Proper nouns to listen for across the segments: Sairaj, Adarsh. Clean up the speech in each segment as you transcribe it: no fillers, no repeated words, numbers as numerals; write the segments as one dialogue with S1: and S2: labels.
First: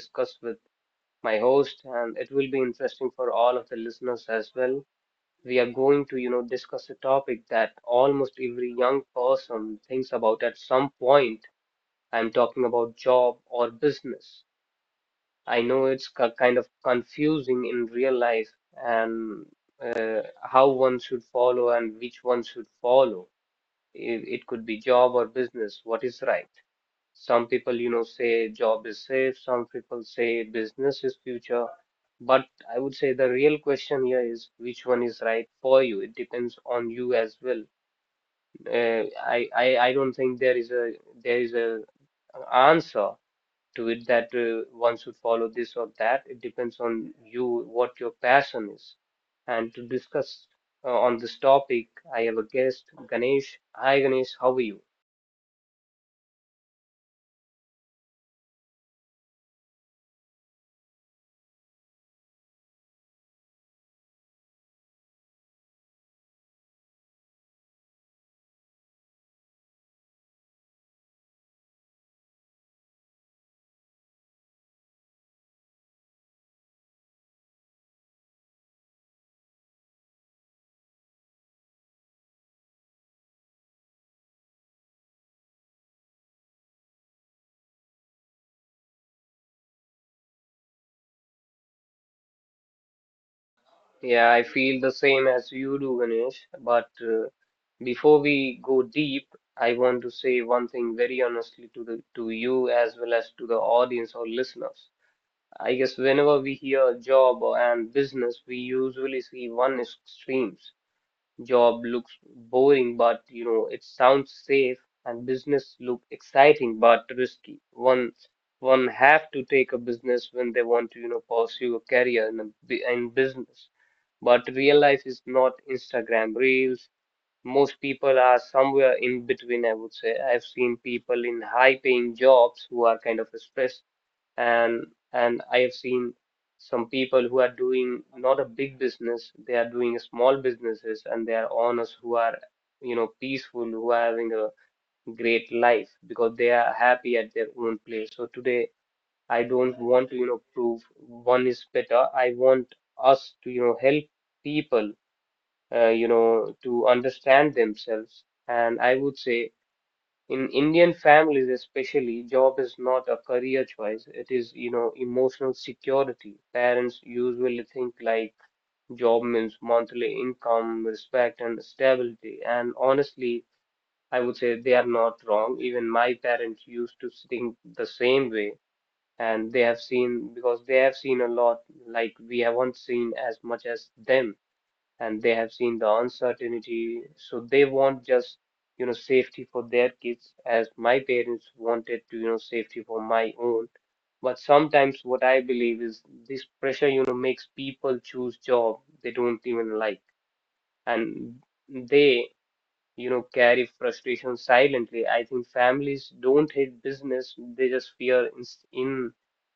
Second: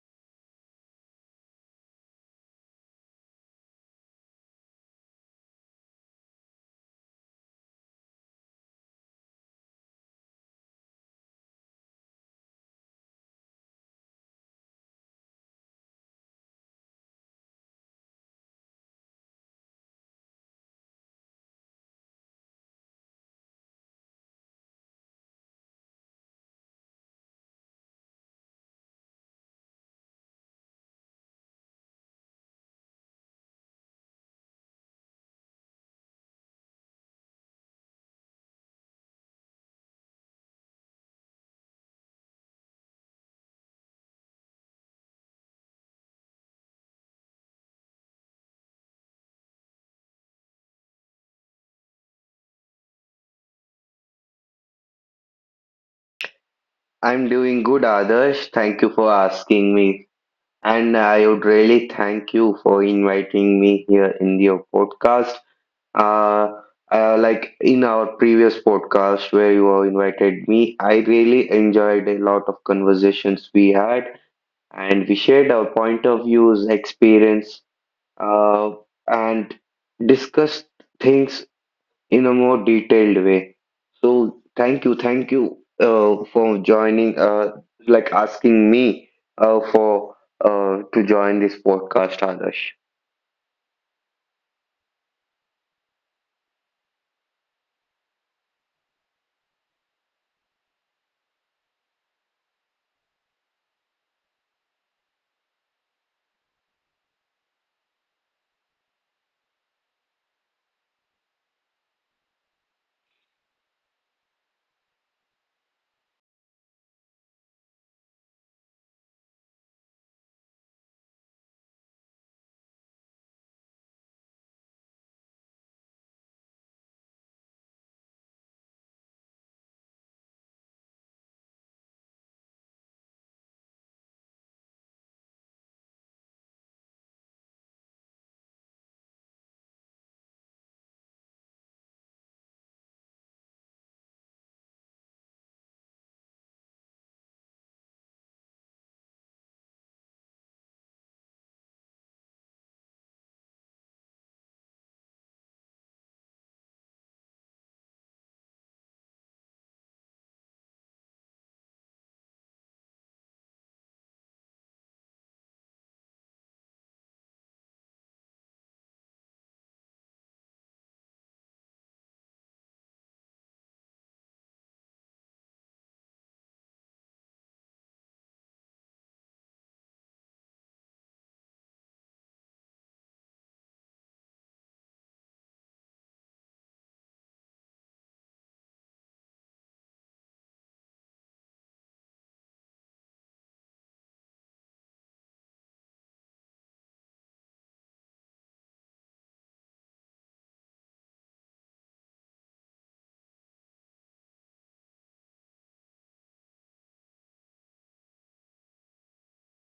S1: discuss with my host, and it will be interesting for all of the listeners as well. We are going to, you know, discuss a topic that almost every young person thinks about at some point. I'm talking about job or business. I know it's kind of confusing in real life and how one should follow and which one should follow. It could be job or business. What is right? Some people, you know, say job is safe. Some people say business is future. But I would say the real question here is which one is right for you. It depends on you as well. I don't think there is a answer to it that one should follow this or that. It depends on you what your passion is. And to discuss on this topic, I have a guest, Ganesh. Hi, Ganesh. How are you?
S2: I'm doing good, Adarsh. Thank you for asking me. And I would really thank you for inviting me here in your podcast. Uh, like in our previous podcast where you invited me, I really enjoyed a lot of conversations we had, and we shared our point of views, experience, uh, and discussed things in a more detailed way. So thank you for joining, like asking me for to join this podcast, Adarsh.
S1: Yeah, I feel the same as you do, Ganesh. But before we go deep, I want to say one thing very honestly to the to you as well as to the audience or listeners. I guess whenever we hear and business, we usually see one extremes. Job looks boring, but you know it sounds safe, and business look exciting but risky. One have to take a business when they want to you know pursue a career in in business but real life is not Instagram Reels. Most people are somewhere in between, I would say. I've seen people in high paying jobs who are kind of stressed and I have seen some people who are doing not a big business, they are doing small businesses and they are honest who are, you know, peaceful, who are having a great life because they are happy at their own place. So today I don't want to, you know, prove one is better. I want us to, you know, help people, you know, to understand themselves. And I would say in Indian families, especially, job is not a career choice. It is, you know, emotional security. Parents usually think like job means monthly income, respect, and stability. And honestly, I would say they are not wrong. Even my parents used to think the same way. And they have seen, because they have seen a lot, like we haven't seen as much as them and they have seen the uncertainty, so they want just you know safety for their kids, as my parents wanted to you know safety for my own. But sometimes what I believe is this pressure you know makes people choose job they don't even like, and they you know carry frustration silently. I think families don't hate business; they just fear in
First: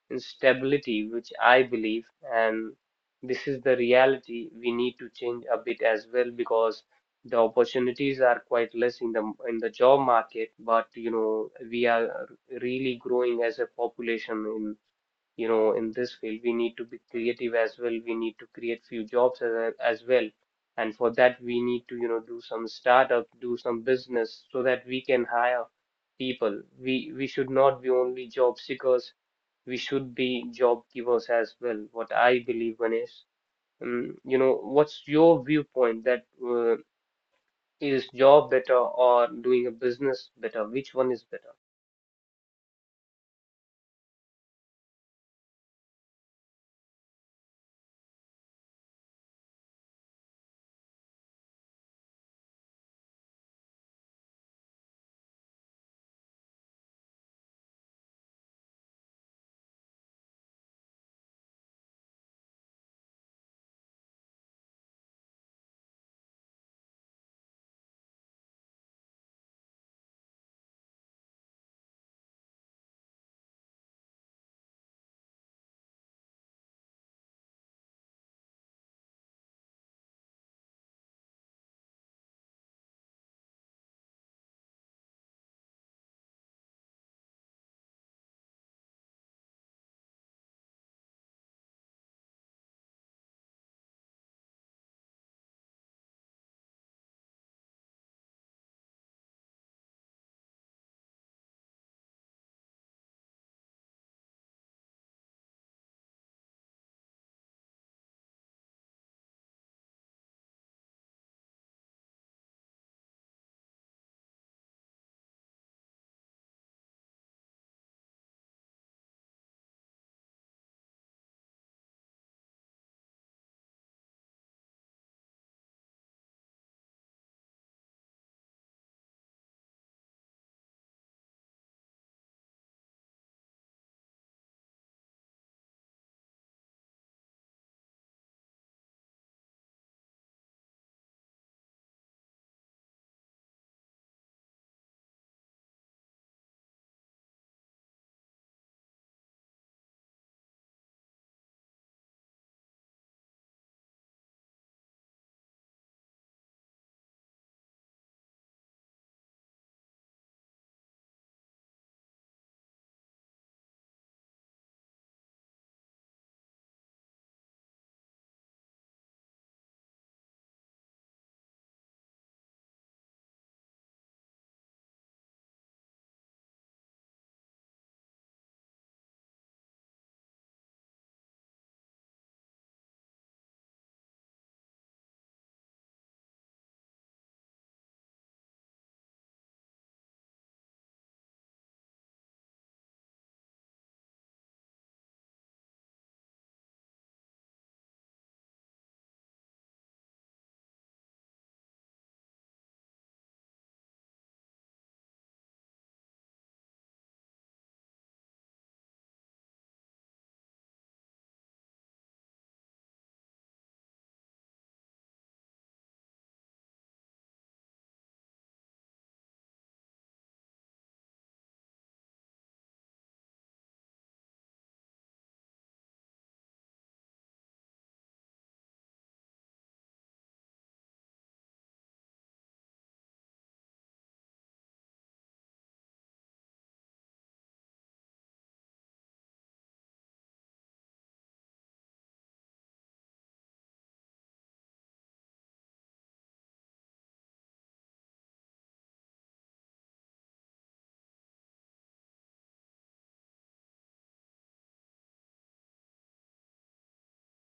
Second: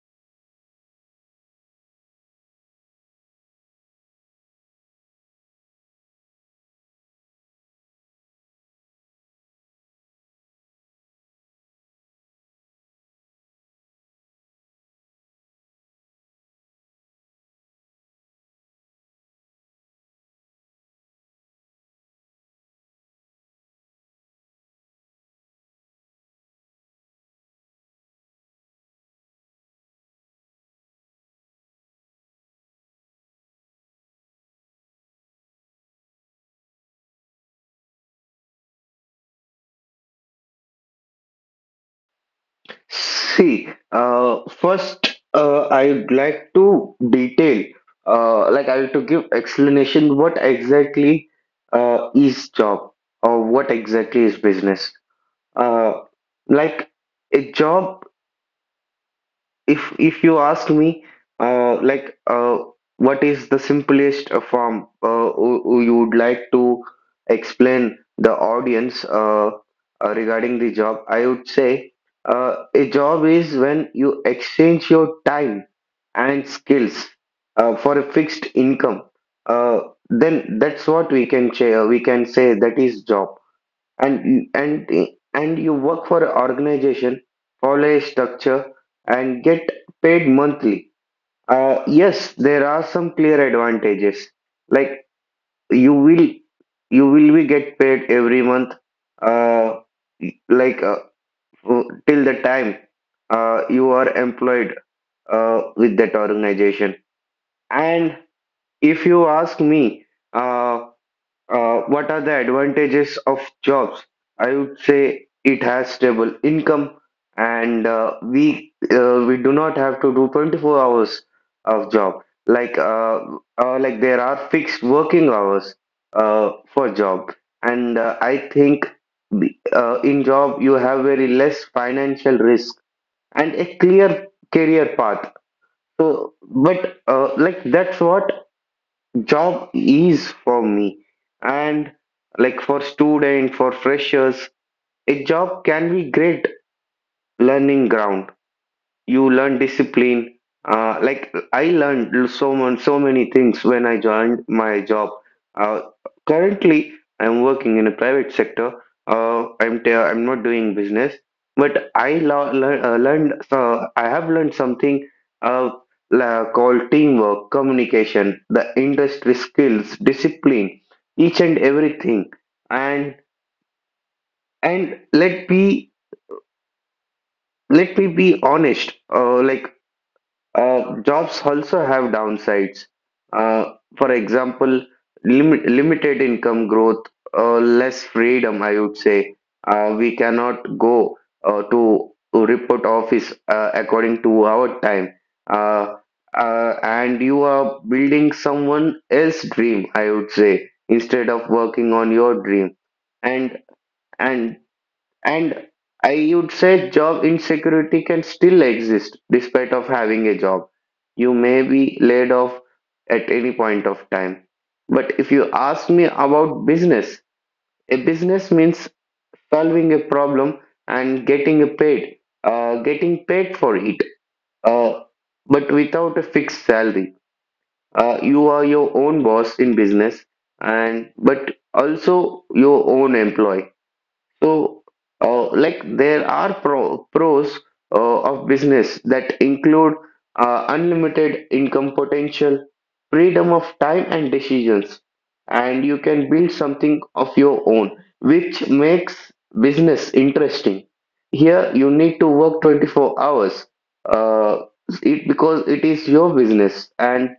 S1: instability, which I believe, and this is the reality we need to change a bit as well because the opportunities are quite less in the job market, but you know we are really growing as a population in you know in this field. We need to be creative as well. We need to create few jobs as well. And for that, we need to, you know, do some startup, do some business so that we can hire people. We should not be only job seekers, we should be job givers as well. What I believe, Ganesh, you know, what's your viewpoint that is job better or doing a business better? Which one is better?
S2: See, first I'd like to detail, like I'll to give explanation what exactly is job or what exactly is business. Uh, like a job, if you ask me, uh, like uh, what is the simplest form who you would like to explain the audience, regarding the job, I would say a job is when you exchange your time and skills for a fixed income uh, then that's what we can say, that is job. And and and you work for an organization, follow a structure, and get paid monthly. Yes, there are some clear advantages. Like you will you will be get paid every month. Uh, like uh, Till the time you are employed with that organization. And if you ask me. uh, what are the advantages of jobs? I would say it has stable income, and we do not have to do 24 hours of job. Like uh, like there are fixed working hours for job, and I think in job you have very less financial risk and a clear career path. So, but like that's what job is for me. And like for student, for freshers, a job can be great learning ground. You learn discipline. Like I learned so much, so many things when I joined my job. Uh, Currently, I'm working in a private sector. I'm not doing business, but I lo- lear- learned. So I have learned something uh, called teamwork, communication, the industry skills, discipline, each and everything. And and let me be honest. Jobs also have downsides. Uh, for example, limited income growth, less freedom, I would say. We cannot go uh, to to report office according to our time. Uh, and you are building someone else's dream, I would say, instead of working on your dream. And and and I would say job insecurity can still exist despite of having a job. You may be laid off at any point of time. But if you ask me about business, a business means solving a problem and getting a paid, getting paid for it, uh, but without a fixed salary. You are your own boss in business, and but also your own employee. So, there are pros of business that include unlimited income potential, freedom of time and decisions, and you can build something of your own, which makes business interesting. Here, you need to work 24 hours, uh, it, because it is your business, and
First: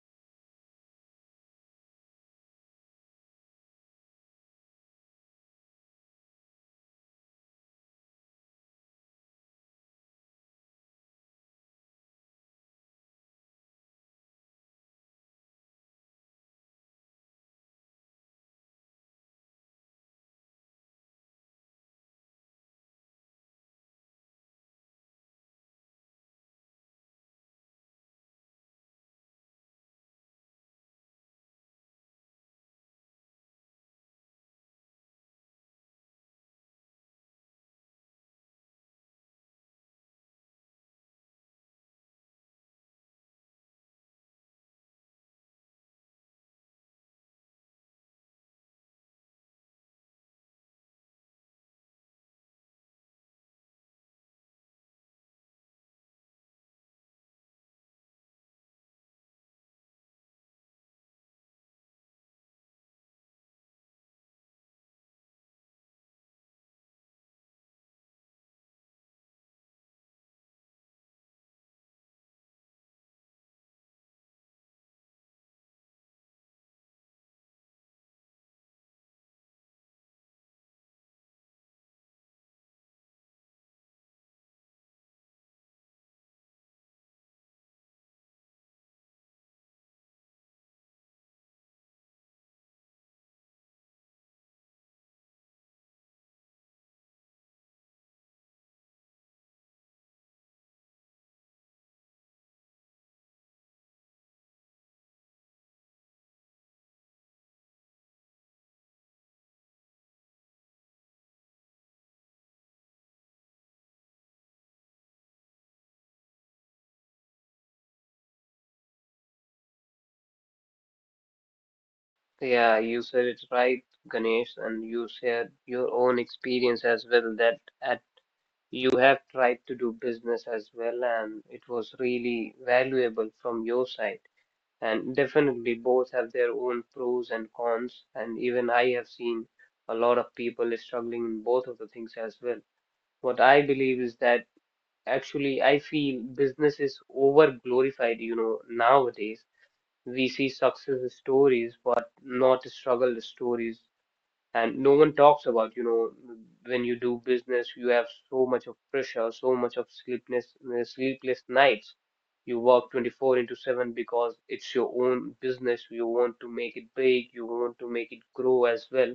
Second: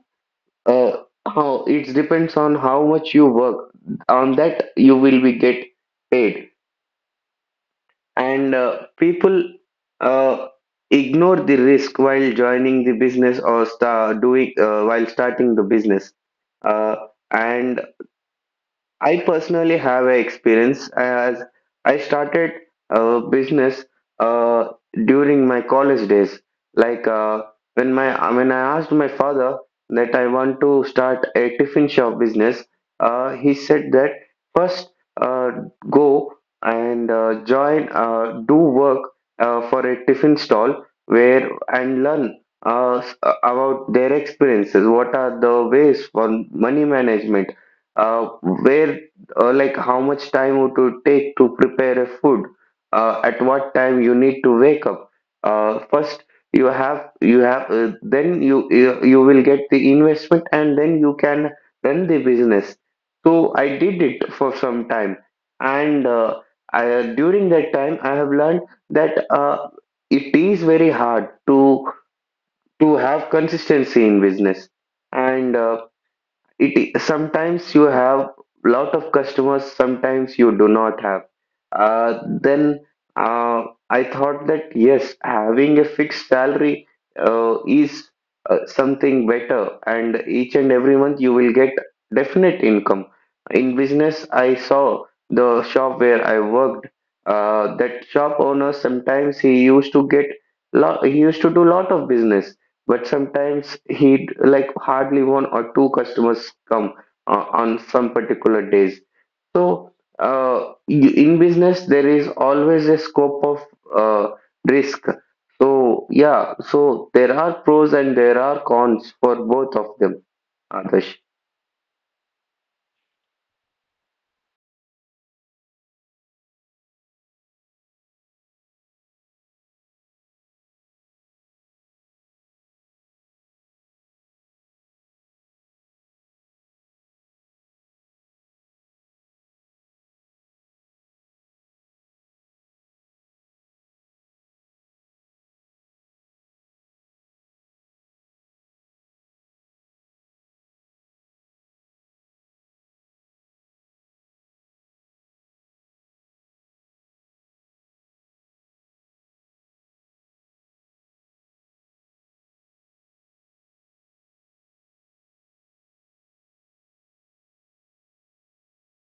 S2: uh, how it depends on how much you work. On that, you will be get paid. And people uh, ignore the risk while joining the business or sta doing while starting the business. Uh, and I personally have a experience as I started a business uh, during my college days. Like uh, when I asked my father that I want to start a tiffin shop business, he said that first uh, go and join, do work for a tiffin stall where, and learn uh, s- about their experiences. What are the ways for money management? Uh, where Like how much time would it take to prepare a food, at what time you need to wake up. First, you have then you will get the investment, and then you can run the business. So I did it for some time, and during that time I have learned that it is very hard to have consistency in business. And it sometimes you have lot of customers, sometimes you do not have. Uh, then uh, I thought that yes, having a fixed salary is something better, and each and every month you will get definite income. In business, I saw the shop where I worked. That shop owner sometimes he used to do lot of business, but sometimes he, like, hardly one or two customers come on some particular days. So in business there is always a scope of uh, risk. So yeah, so there are pros and there are cons for both of them, Adarsh.
S1: Yeah, you said it right, Ganesh, and you shared your own experience as well that at you have tried to do business as well, and it was really valuable from your side. And definitely, both have their own pros and cons. And even I have seen a lot of people struggling in both of the things as well. What I believe is that actually, I feel business is over glorified, you know, nowadays. We see success stories, but not struggle stories and no one talks about you know when you do business you have so much of pressure, so much of sleepless nights. You work 24 into 7 because it's your own business, you want to make it big, you want to make it grow as well,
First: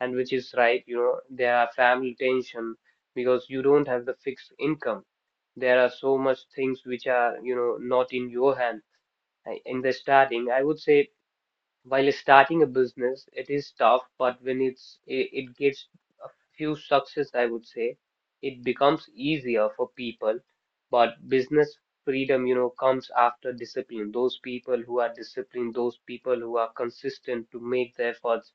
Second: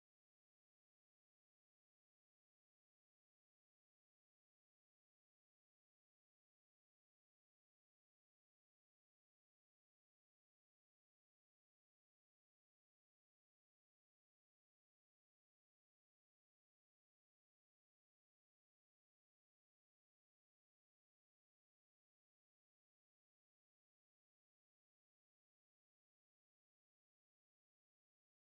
S1: and which is right, you know there are family tension because you don't have the fixed income. There are so much things which are you know not in your hand. In the starting I would say, while starting a business, it is tough, but when it gets few success, I would say, it becomes easier for people. But business freedom, you know, comes after discipline. Those people who are disciplined, those people who are consistent to make the efforts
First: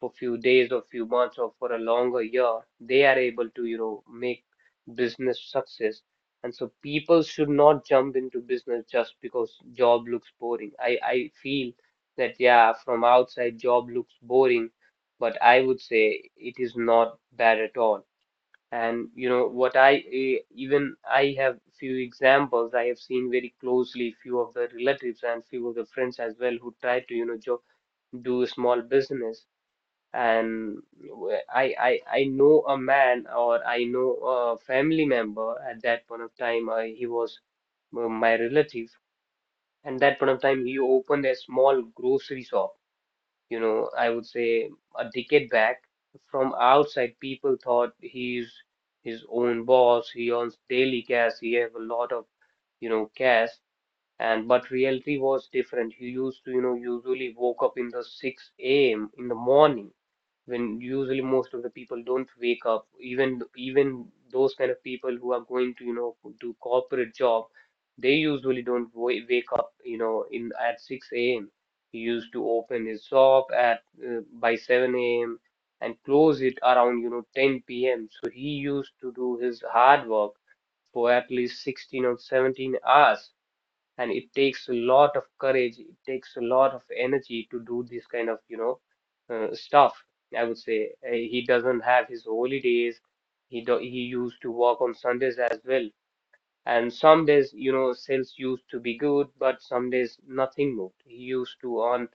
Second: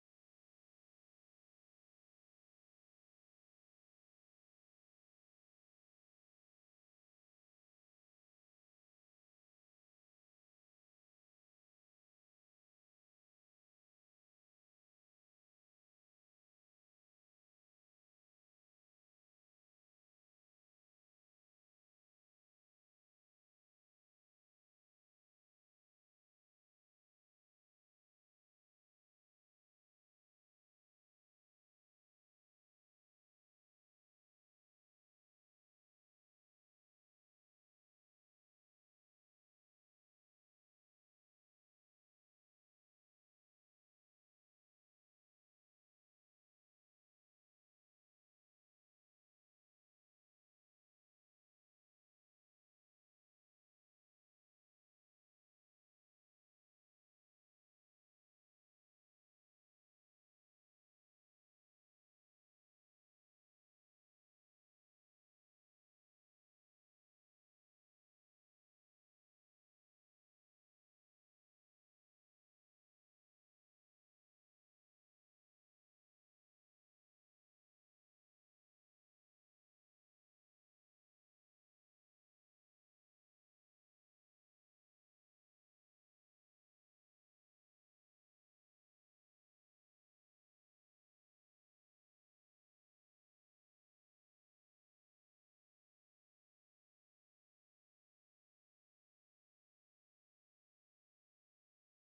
S1: for few days or few months or for a longer year, they are able to, you know, make business success. And so people should not jump into business just because job looks boring. I feel that yeah, from outside job looks boring, but I would say it is not bad at all. And you know what even I have few examples. I have seen very closely few of the relatives and few of the friends as well who tried to you know jo do a small business and I know a man or I know a family member. At that point of time he was my relative, and that point of time he opened a small grocery shop, you know I would say a decade back. From outside people thought he's his own boss, he earns daily cash, he have a lot of, you know, cash. And but reality was different. He used to you know usually woke up in the 6 a.m. in the morning when usually most of the people don't wake up. Even even those kind of people who are going to you know do corporate job, they usually don't wake up, you know, in at 6 a.m. He used to open his shop at by 7 a.m. and close it around you know 10 p.m. So he used to do his hard work for at least 16 or 17 hours, and it takes a lot of courage, it takes a lot of energy to do this kind of you know stuff, I would say. He doesn't have his holidays. He used to work on Sundays as well. And some days you know sales used to be good, but some days nothing moved. He used to earn,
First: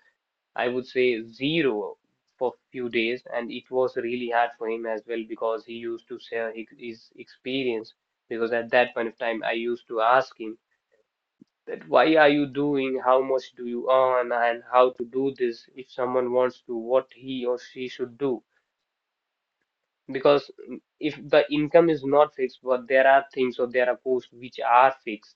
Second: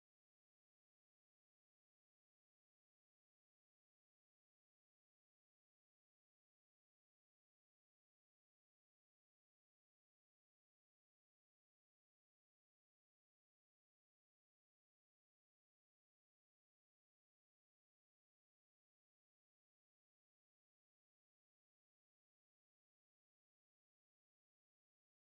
S1: I would say, zero for few days. And it was really hard for him as well because he used to share his experience. Because at that point of time I used to ask him that why are you doing, how much do you earn, and how to do this, if someone wants to, what he or she should do. Because, mm, if the income is not fixed, but there are things or there are costs which are fixed,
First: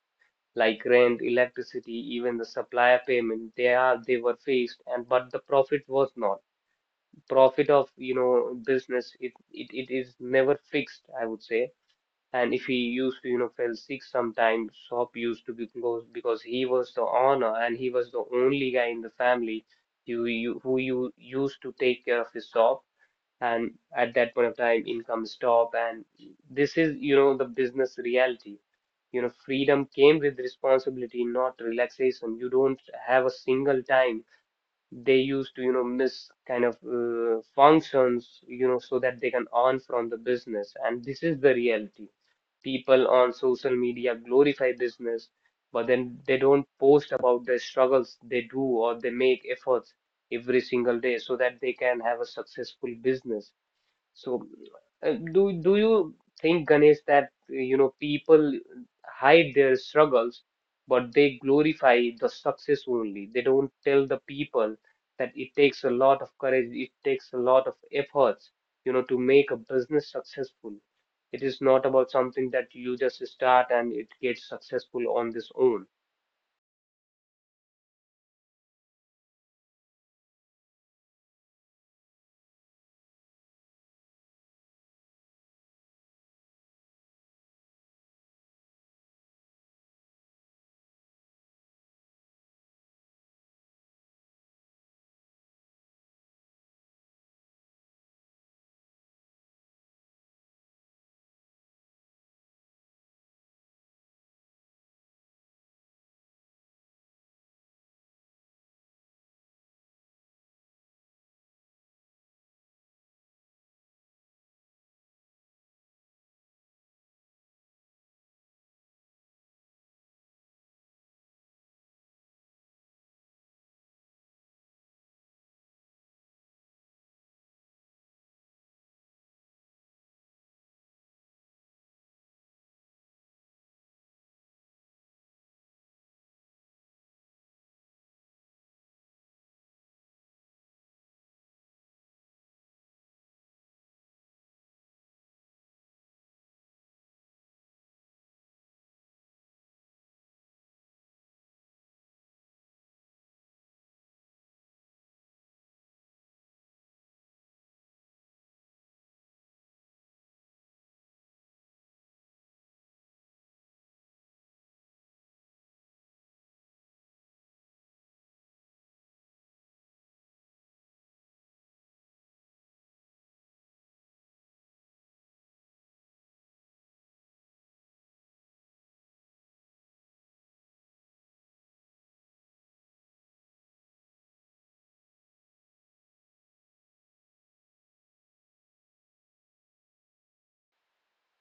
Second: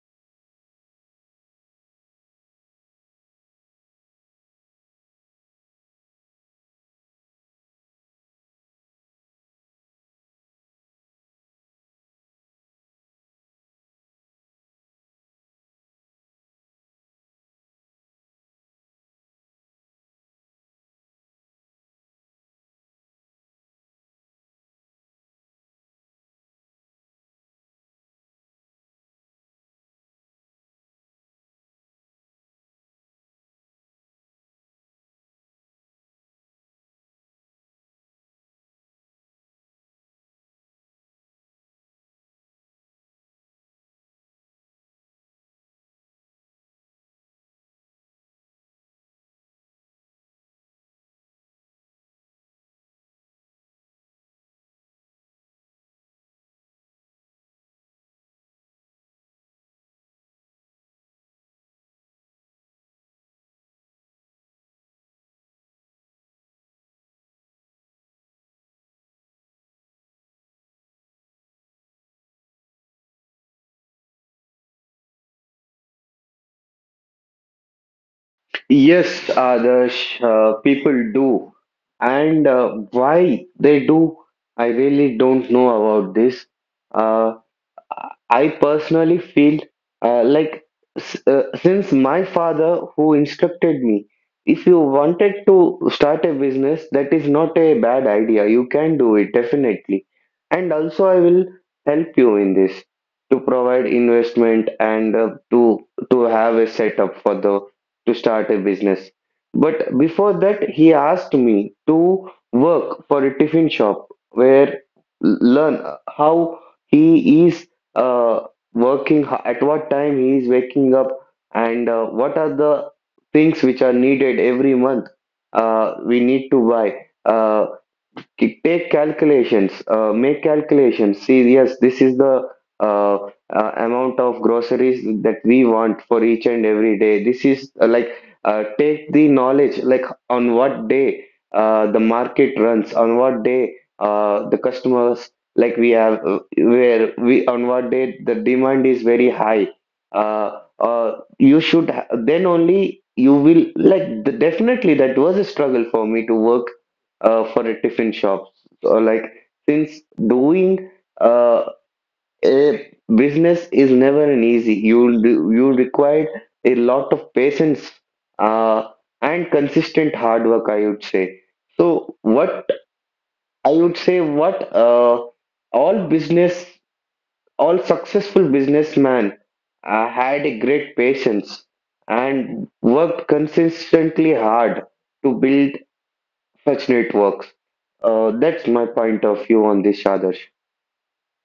S1: like rent, electricity, even the supplier payment, they were fixed, and but the profit was not. Profit of you know business, it is never fixed, I would say. And if he used to you know fell sick sometimes, Sop used to be close because he was the honor and he was the only guy in the family who you used to take care of his Sop. And at that point of time income stop. And this is you know the business reality. You know freedom came with responsibility, not relaxation. You don't have a single time. They used to you know miss kind of functions, you know, so that they can earn from the business. And this is the reality. People on social media glorify business, but then they don't post about the struggles they do or they make efforts every single day so that they can have a successful business. So, do you think, Ganesh, that you know people hide their struggles, but they glorify the success only? They don't tell the people that it takes a lot of courage, it takes a lot of efforts, you know, to make a business successful. It is not about something that you just start and it gets successful on this own.
S2: Yes, Adarsh, people do. And why they do, I really don't know about this. Uh, I personally feel uh, like since my father who instructed me, if you wanted to start a business, that is not a bad idea. You can do it definitely. And also, I will help you in this, to provide investment and to have a setup for the to start a business. But before that, he asked me to work for a tiffin shop where learn how he is uh, working, at what time he is waking up, and what are the things which are needed every month we need to buy. Uh, Take calculations, make calculations. See, yes, this is the uh, amount of groceries that we want for each and every day. This is, take the knowledge, like on what day the market runs, on what day the customers, like we have, where we, on what day the demand is very high. Uh, uh, you should then only you will like the, definitely that was a struggle for me to work for a tiffin shop. So, like, since doing uh, a business is never an easy. You require a lot of patience uh, and consistent hard work. I would say. So what I would say, what all business, all successful businessman had a great patience and worked consistently hard to build such networks. That's my point of view on this, Adarsh.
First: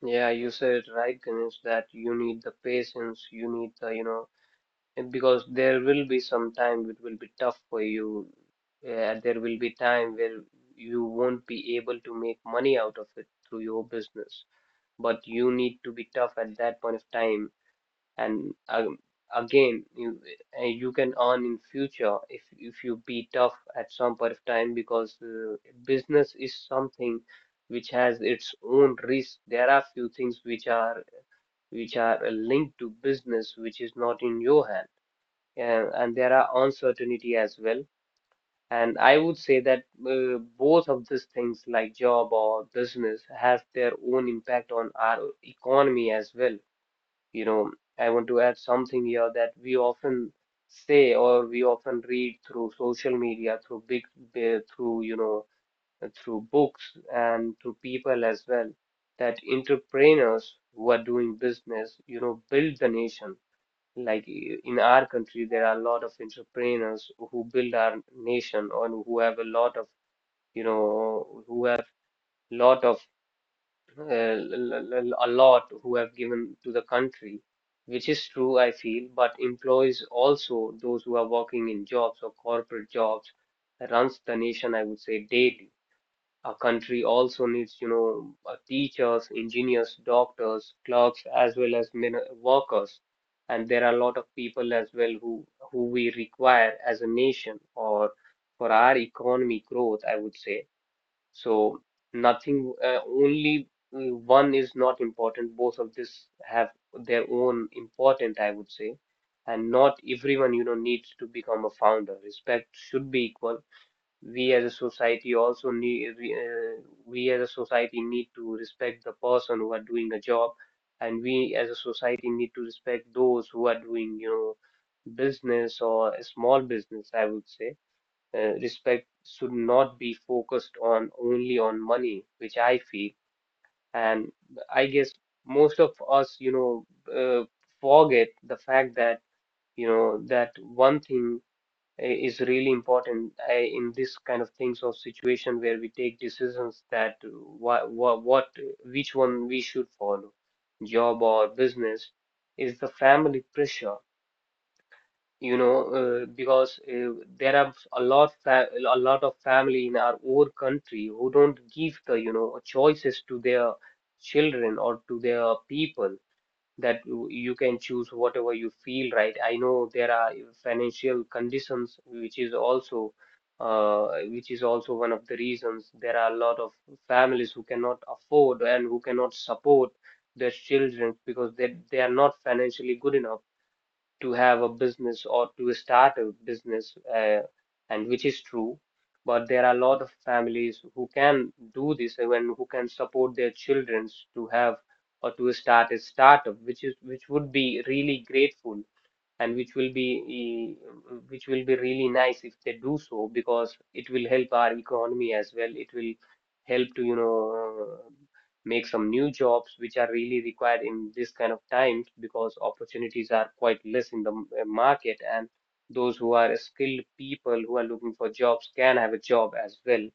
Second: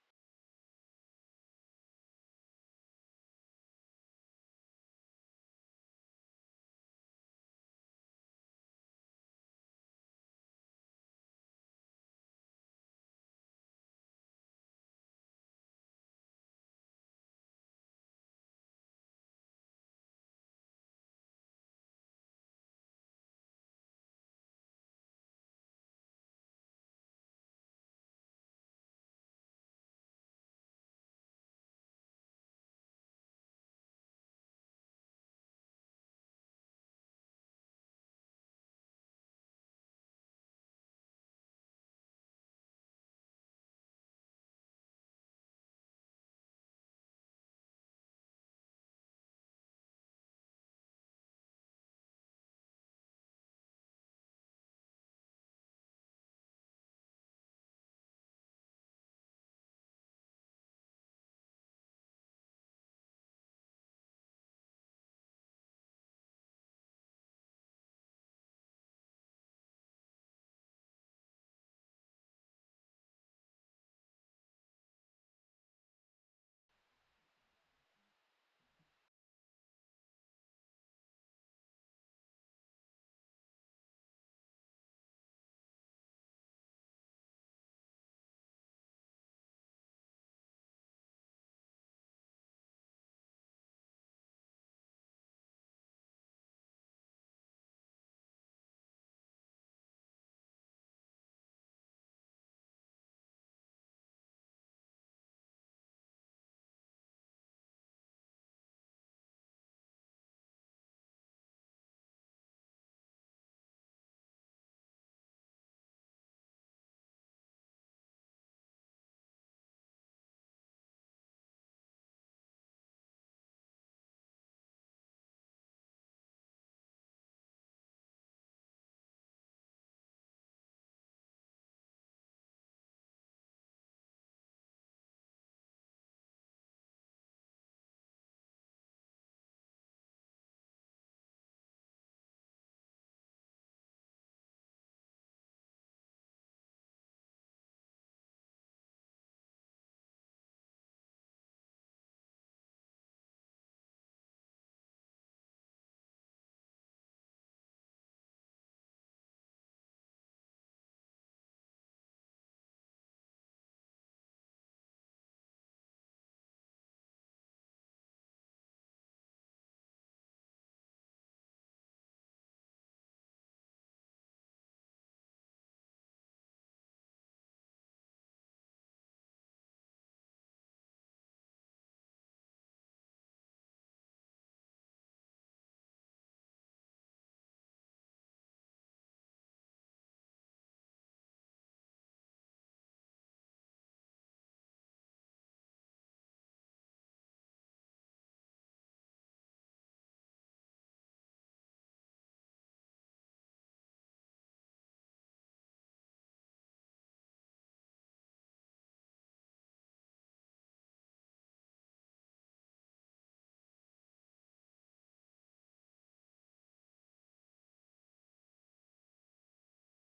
S1: Yeah, you said it right, Ganesh, that you need the patience, you need the, you know. And because there will be some time it will be tough for you. There will be time where you won't be able to make money out of it through your business. But you need to be tough at that point of time. And again, you you can earn in future if you be tough at some point of time because business is something which has its own risk. There are few things which are linked to business which is not in your hand, and there are uncertainty as well. And I would say that both of these things, like job or business, has their own impact on our economy as well. You know, I want to add something here that we often say or we often read through social media, through big, through, you know, through books and through people as well, that entrepreneurs who are doing business, you know, build the nation like in our country, there are a lot of entrepreneurs who build our nation or who have a lot of, you know, who have lot of a lot who have given to the country, which is true, I feel. But employs also those who are working in jobs or corporate jobs runs the nation, I would say, daily. A country also needs, you know, teachers, engineers, doctors, clerks, as well as min workers. And there are a lot of people as well who we require as a nation or for our economy growth, I would say. So nothing, only one is not important. Both of this have their own important, I would say. And not everyone, you know, needs to become a founder. Respect should be equal. We as a society also need we as a society need to respect the person who are doing a job, and we as a society need to respect those who are doing, you know, business or a small business, I would say. Uh, respect should not be focused on only on money, which I feel. And I guess most of us, you know, uh, forget the fact that, you know, that one thing is really important in this kind of things or situation where we take decisions, that what which one we should follow, job or business, is the family pressure. You know, because there are a lot of family in our own country who don't give the, you know, choices to their children or to their people, that you can choose whatever you feel right. I know there are financial conditions, which is also one of the reasons. There are a lot of families who cannot afford and who cannot support their children because they are not financially good enough to have a business or to start a business, and which is true. But there are a lot of families who can do this and who can support their children to have or to start a startup, which is which would be really grateful and which will be which will be really nice if they do so, because it will help our economy as well. It will help to, you know, make some new jobs which are really required in this kind of times because opportunities are quite less in the market, and those who are skilled people who are looking for jobs can have a job as well,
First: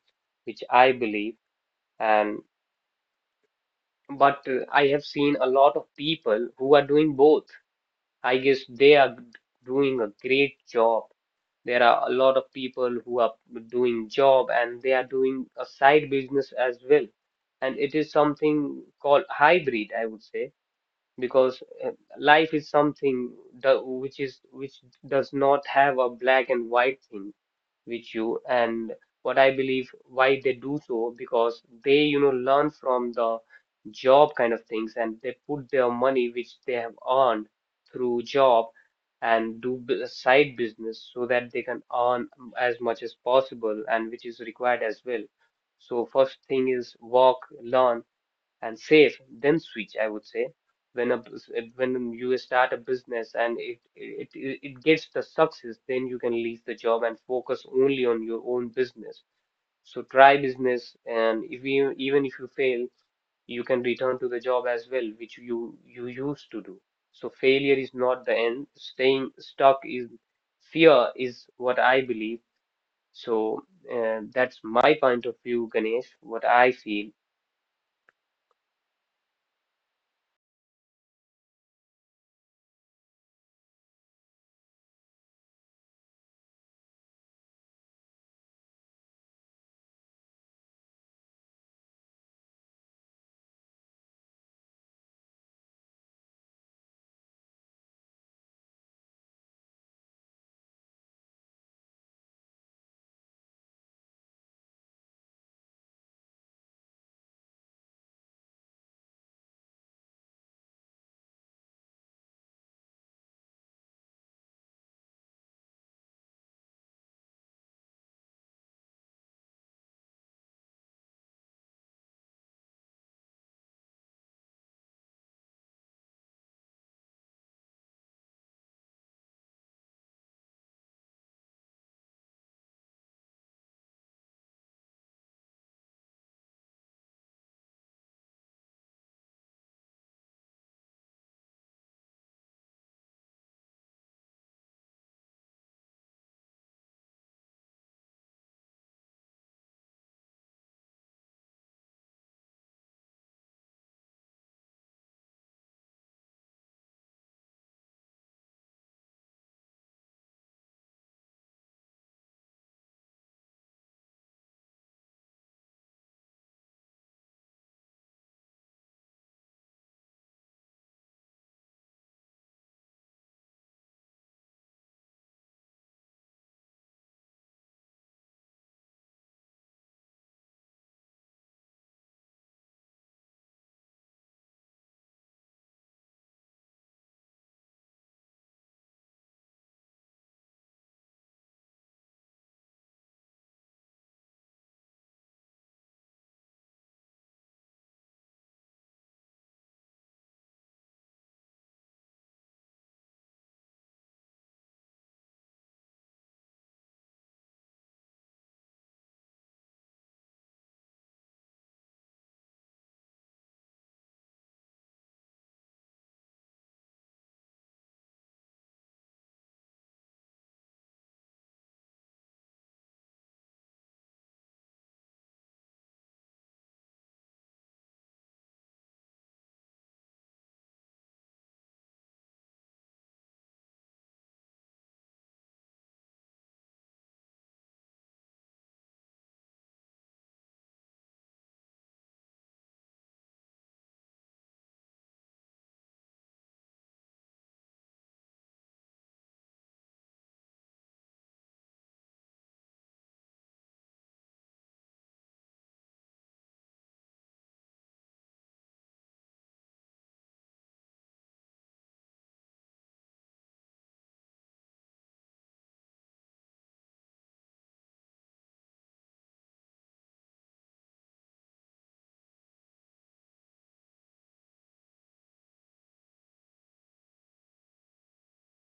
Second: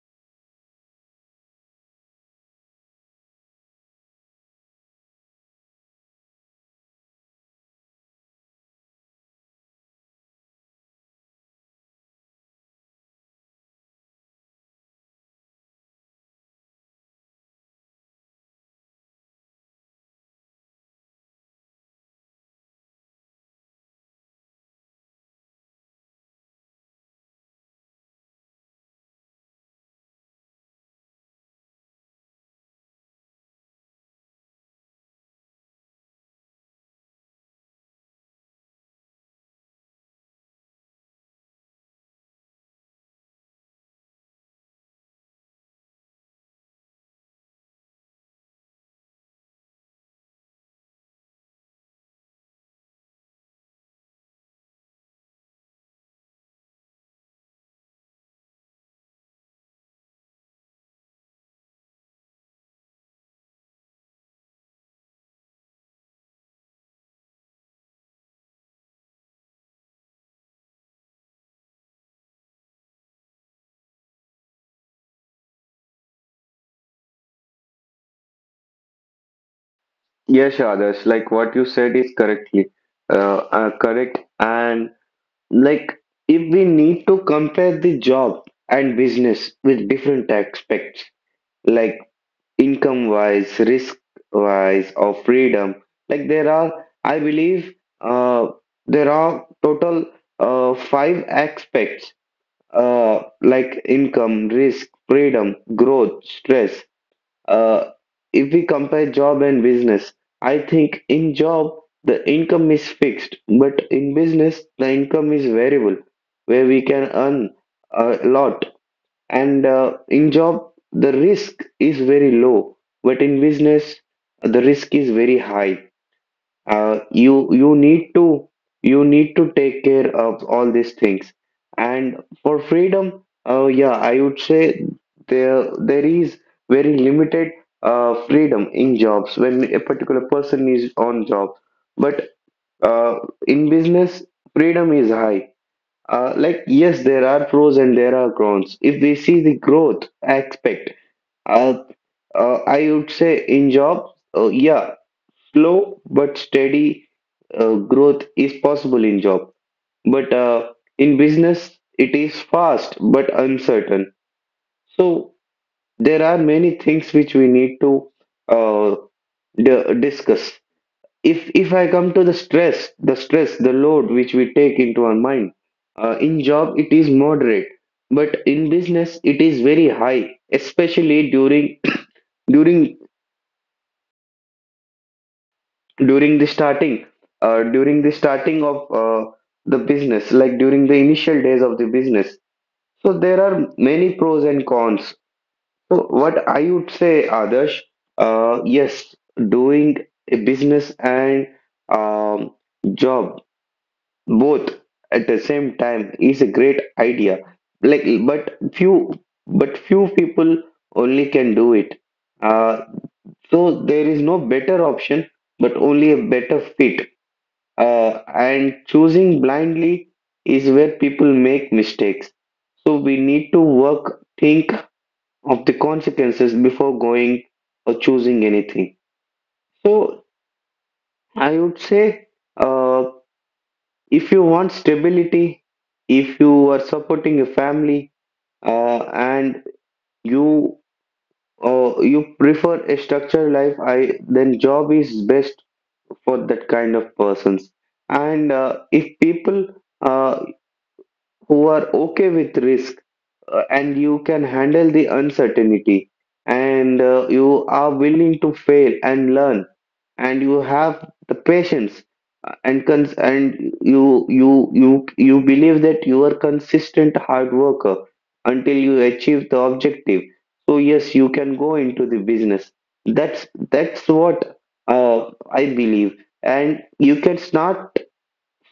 S1: which I believe. And but I have seen a lot of people who are doing both. I guess they are doing a great job. There are a lot of people who are doing job and they are doing a side business as well. And it is something called hybrid, I would say, because life is something which is which does not have a black and white thing with you. And what I believe why they do so, because they, you know, learn from the job kind of things and they put their money which they have earned through job and do side business so that they can earn as much as possible, and which is required as well. So first thing is work, learn, and save, then switch, I would say. When a when you start a business and it gets the success, then you can leave the job and focus only on your own business. So try business, and if you, even if you fail, you can return to the job as well which you used to do. So failure is not the end, staying stuck is. Fear is what I believe. So that's my point of view, Ganesh, what I feel.
S2: Yes, Adarsh, like what you said is correctly correct. And like, if we need to compare the job and business with different aspects, like income wise, risk wise, or freedom, like there are, I believe, uh, there are total five aspects, like income, risk, freedom, growth, stress. Uh, if we compare job and business, I think in job the income is fixed, but in business the income is variable, where we can earn a lot. And in job the risk is very low, but in business the risk is very high. You need to take care of all these things. And for freedom, yeah, I would say there is very limited freedom in jobs when a particular person is on job. But uh, in business freedom is high. Like, yes, there are pros and there are cons. If we see the growth aspect, uh, I would say in job, yeah, slow but steady growth is possible in job. But in business it is fast but uncertain. So there are many things which we need to uh, discuss. If I come to the stress, the load which we take into our mind, in job it is moderate, but in business it is very high, especially during during during the starting, of the business, like during the initial days of the business. So there are many pros and cons. So what I would say, Adarsh, yes, doing a business and um, job both at the same time is a great idea. Like but few but few people only can do it. uh, so there is no better option, but only a better fit. And choosing blindly is where people make mistakes. So we need to work, think of the consequences before going or choosing anything. So I would say, uh, if you want stability, if you are supporting a family, and you you prefer a structured life, I then job is best for that kind of persons. And if people uh, who are okay with risk and you can handle the uncertainty, and you are willing to fail and learn, and you have the patience , and you believe that you are consistent hard worker until you achieve the objective. So yes, you can go into the business. That's what uh, I believe. And you can start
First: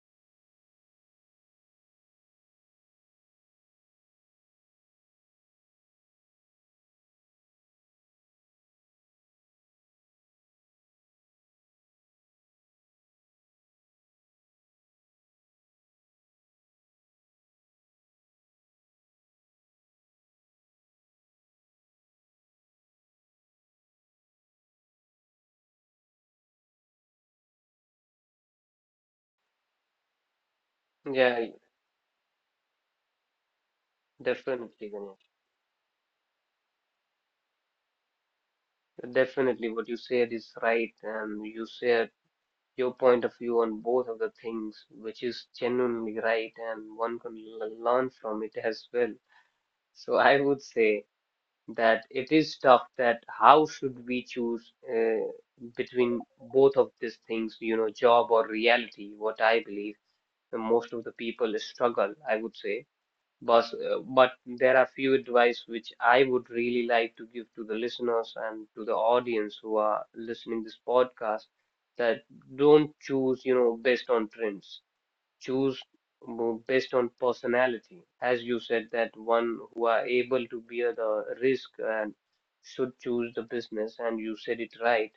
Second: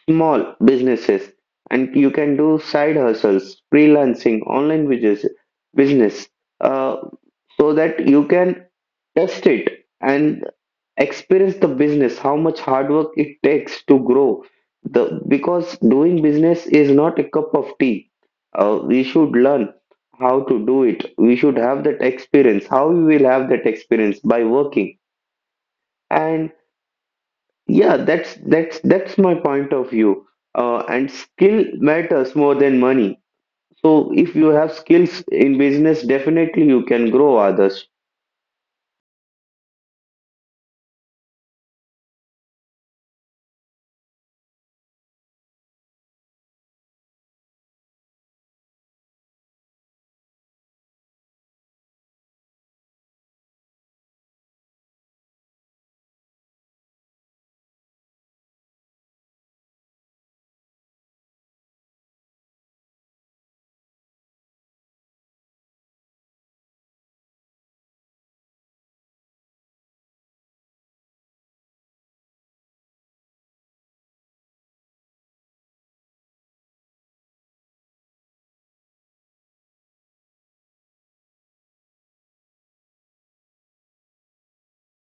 S2: small businesses, and you can do side hustles, freelancing, online business, uh, so that you can test it and experience the business, how much hard work it takes to grow the, because doing business is not a cup of tea. We should learn how to do it. We should have that experience. How we will have that experience? By working. And. Yeah, that's my point of view. And
S1: Yeah,
S2: skill matters more than money. So if you have
S1: definitely, Ganesh.
S2: skills in business, definitely you can grow others.
S1: Definitely, what you said is right, and you said your point of view on both of the things, which is genuinely right, and one can learn from it as well. So I would say that it is tough, that how should we choose between both of these things, you know, job or reality. What I believe, most of the people struggle, I would say. But but there are few advice which I would really like to give to the listeners and to the audience who are listening this podcast, that don't choose, you know, based on trends. Choose based on personality. As you said, that one who are able to bear the risk and should choose the business, and you said it right.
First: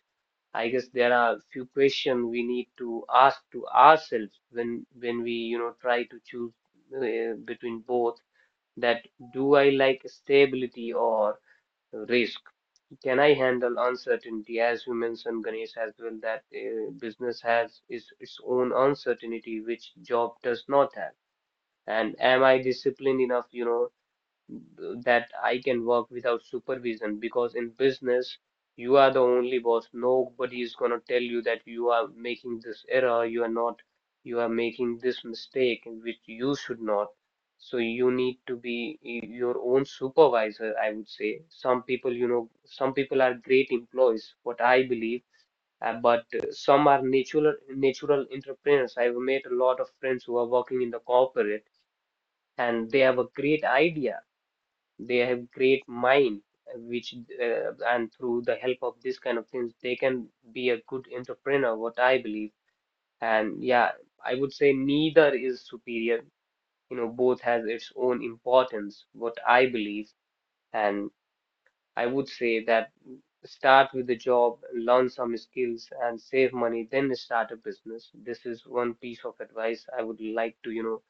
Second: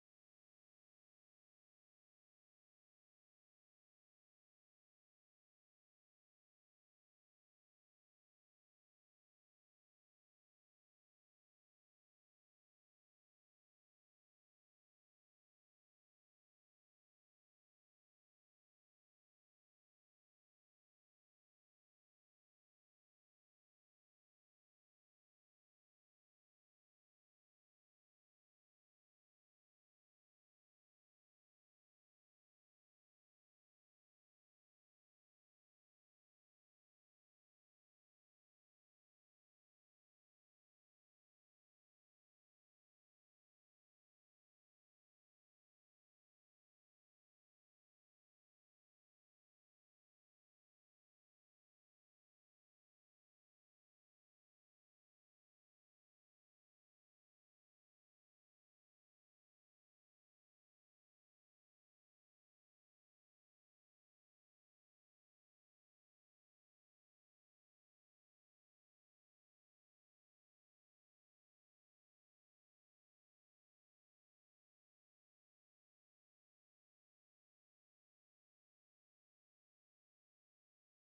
S1: I guess there are few questions we need to ask to ourselves when we, you know, try to choose between both, that do I like stability or risk? Can I handle uncertainty? As you mentioned, Ganesh, as well, that business has its own uncertainty, which job does not have. And am I disciplined enough, you know, that I can work without supervision, because in business you are the only boss. Nobody is gonna tell you that you are making this error, you are not, you are making this mistake, which you should not. So you need to be your own supervisor, I would say. Some people, you know, some people are great employees, what I believe, but some are natural entrepreneurs. I've made a lot of friends who are working in the corporate and they have a great idea, they have great mind, which and through the help of this kind of things they can be a good entrepreneur, what I believe. And yeah, I would say neither is superior, you know, both has its own importance, what I believe. And I would say that start with a job, learn some skills, and save money, then start a business. This is one piece of advice I would like to, you know,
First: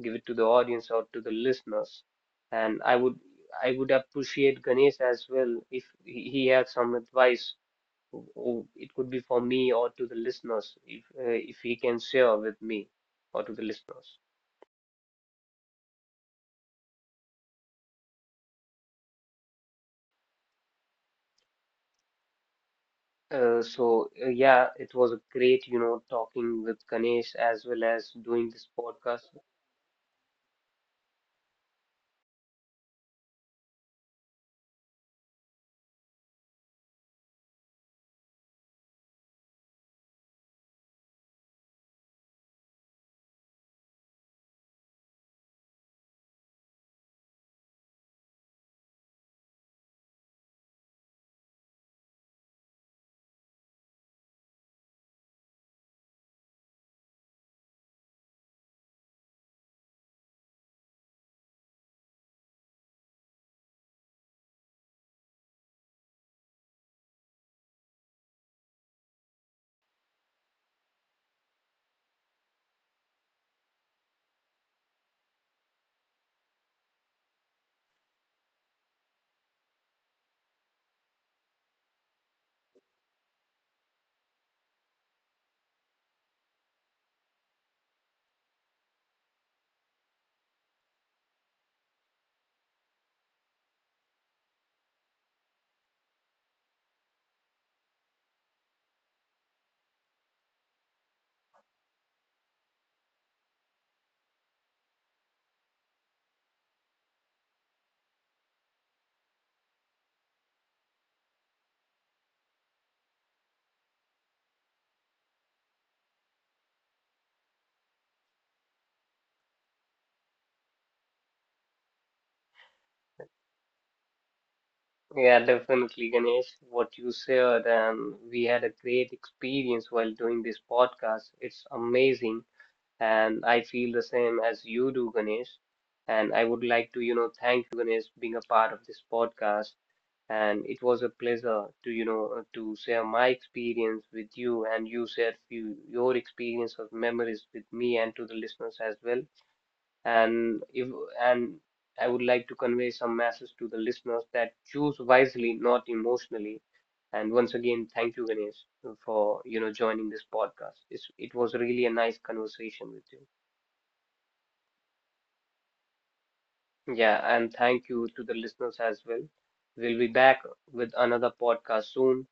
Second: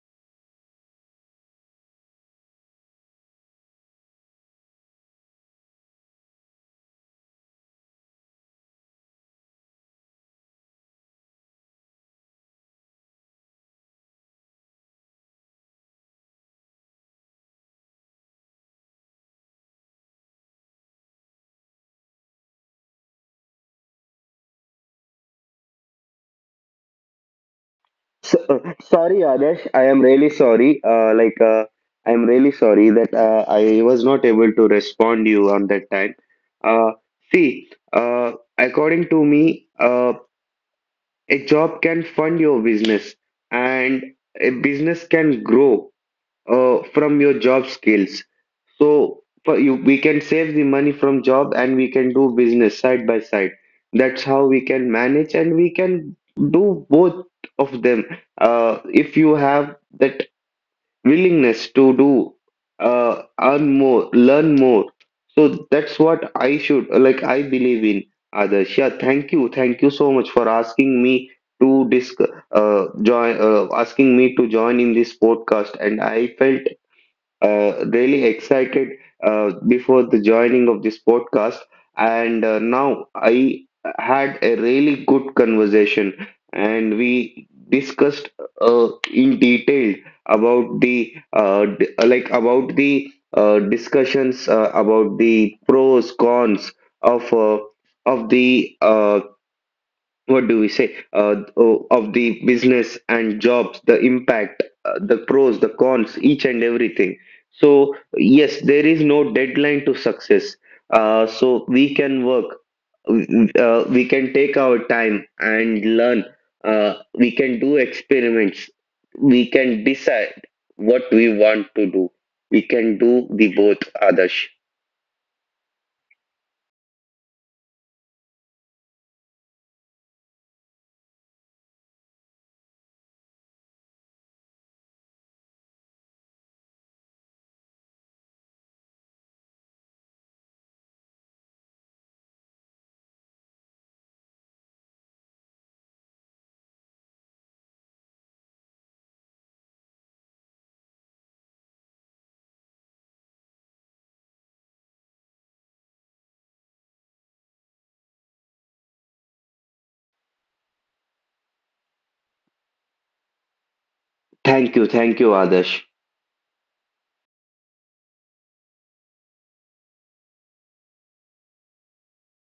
S1: give it to the audience or to the listeners. And I would appreciate Ganesh as well if he had some advice. It could be for me or to the listeners, if he can share with me or to the listeners. So yeah, it was a great, you know, talking with Ganesh as well as
S2: So,
S1: doing this
S2: sorry,
S1: podcast.
S2: Adesh, I am really sorry. I am really sorry that I was not able to respond you on that time. Uh, see, uh, according to me, a job can fund your business, and a business can grow from your job skills. So for you, we can save the money from job and we can do business side by side. That's how we can manage and we can do both of them. If you have that willingness to do, earn more, learn more. So that's what I should like. I believe in others. Yeah, thank you so much for asking me to disc join, asking me to join in this podcast. And I felt really excited before the joining of this podcast, and now I had a really good conversation, and we discussed in detail about the discussions about the pros cons of uh, of the what do we say, of the business and jobs, the impact, the pros, the cons, each and everything. So yes, there is no deadline to success. So we can work, we can take our time and learn. We can do experiments, we can decide what we want to do, we can do the both, Adarsh.
S1: Yeah, definitely, Ganesh, what you said, and we had a great experience while doing this podcast. It's amazing, and I feel the same as you do, Ganesh. And I would like to, you know, thank you, Ganesh, being a part of this podcast. And it was a pleasure to, you know, to share my experience with you, and you shared few, your experience of memories with me and to the listeners as well. And if and I would like to convey some message to the listeners that choose wisely, not emotionally. And once again, thank you, Ganesh, for, you know, joining this podcast. It was really a nice conversation with you.
S2: Thank you, Adarsh.
S1: Yeah, and thank you to the listeners as well. We'll be back with another podcast soon.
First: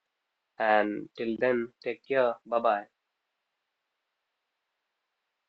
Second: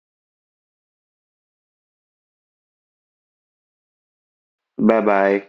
S1: And till then, take care. Bye bye.
S2: Bye bye.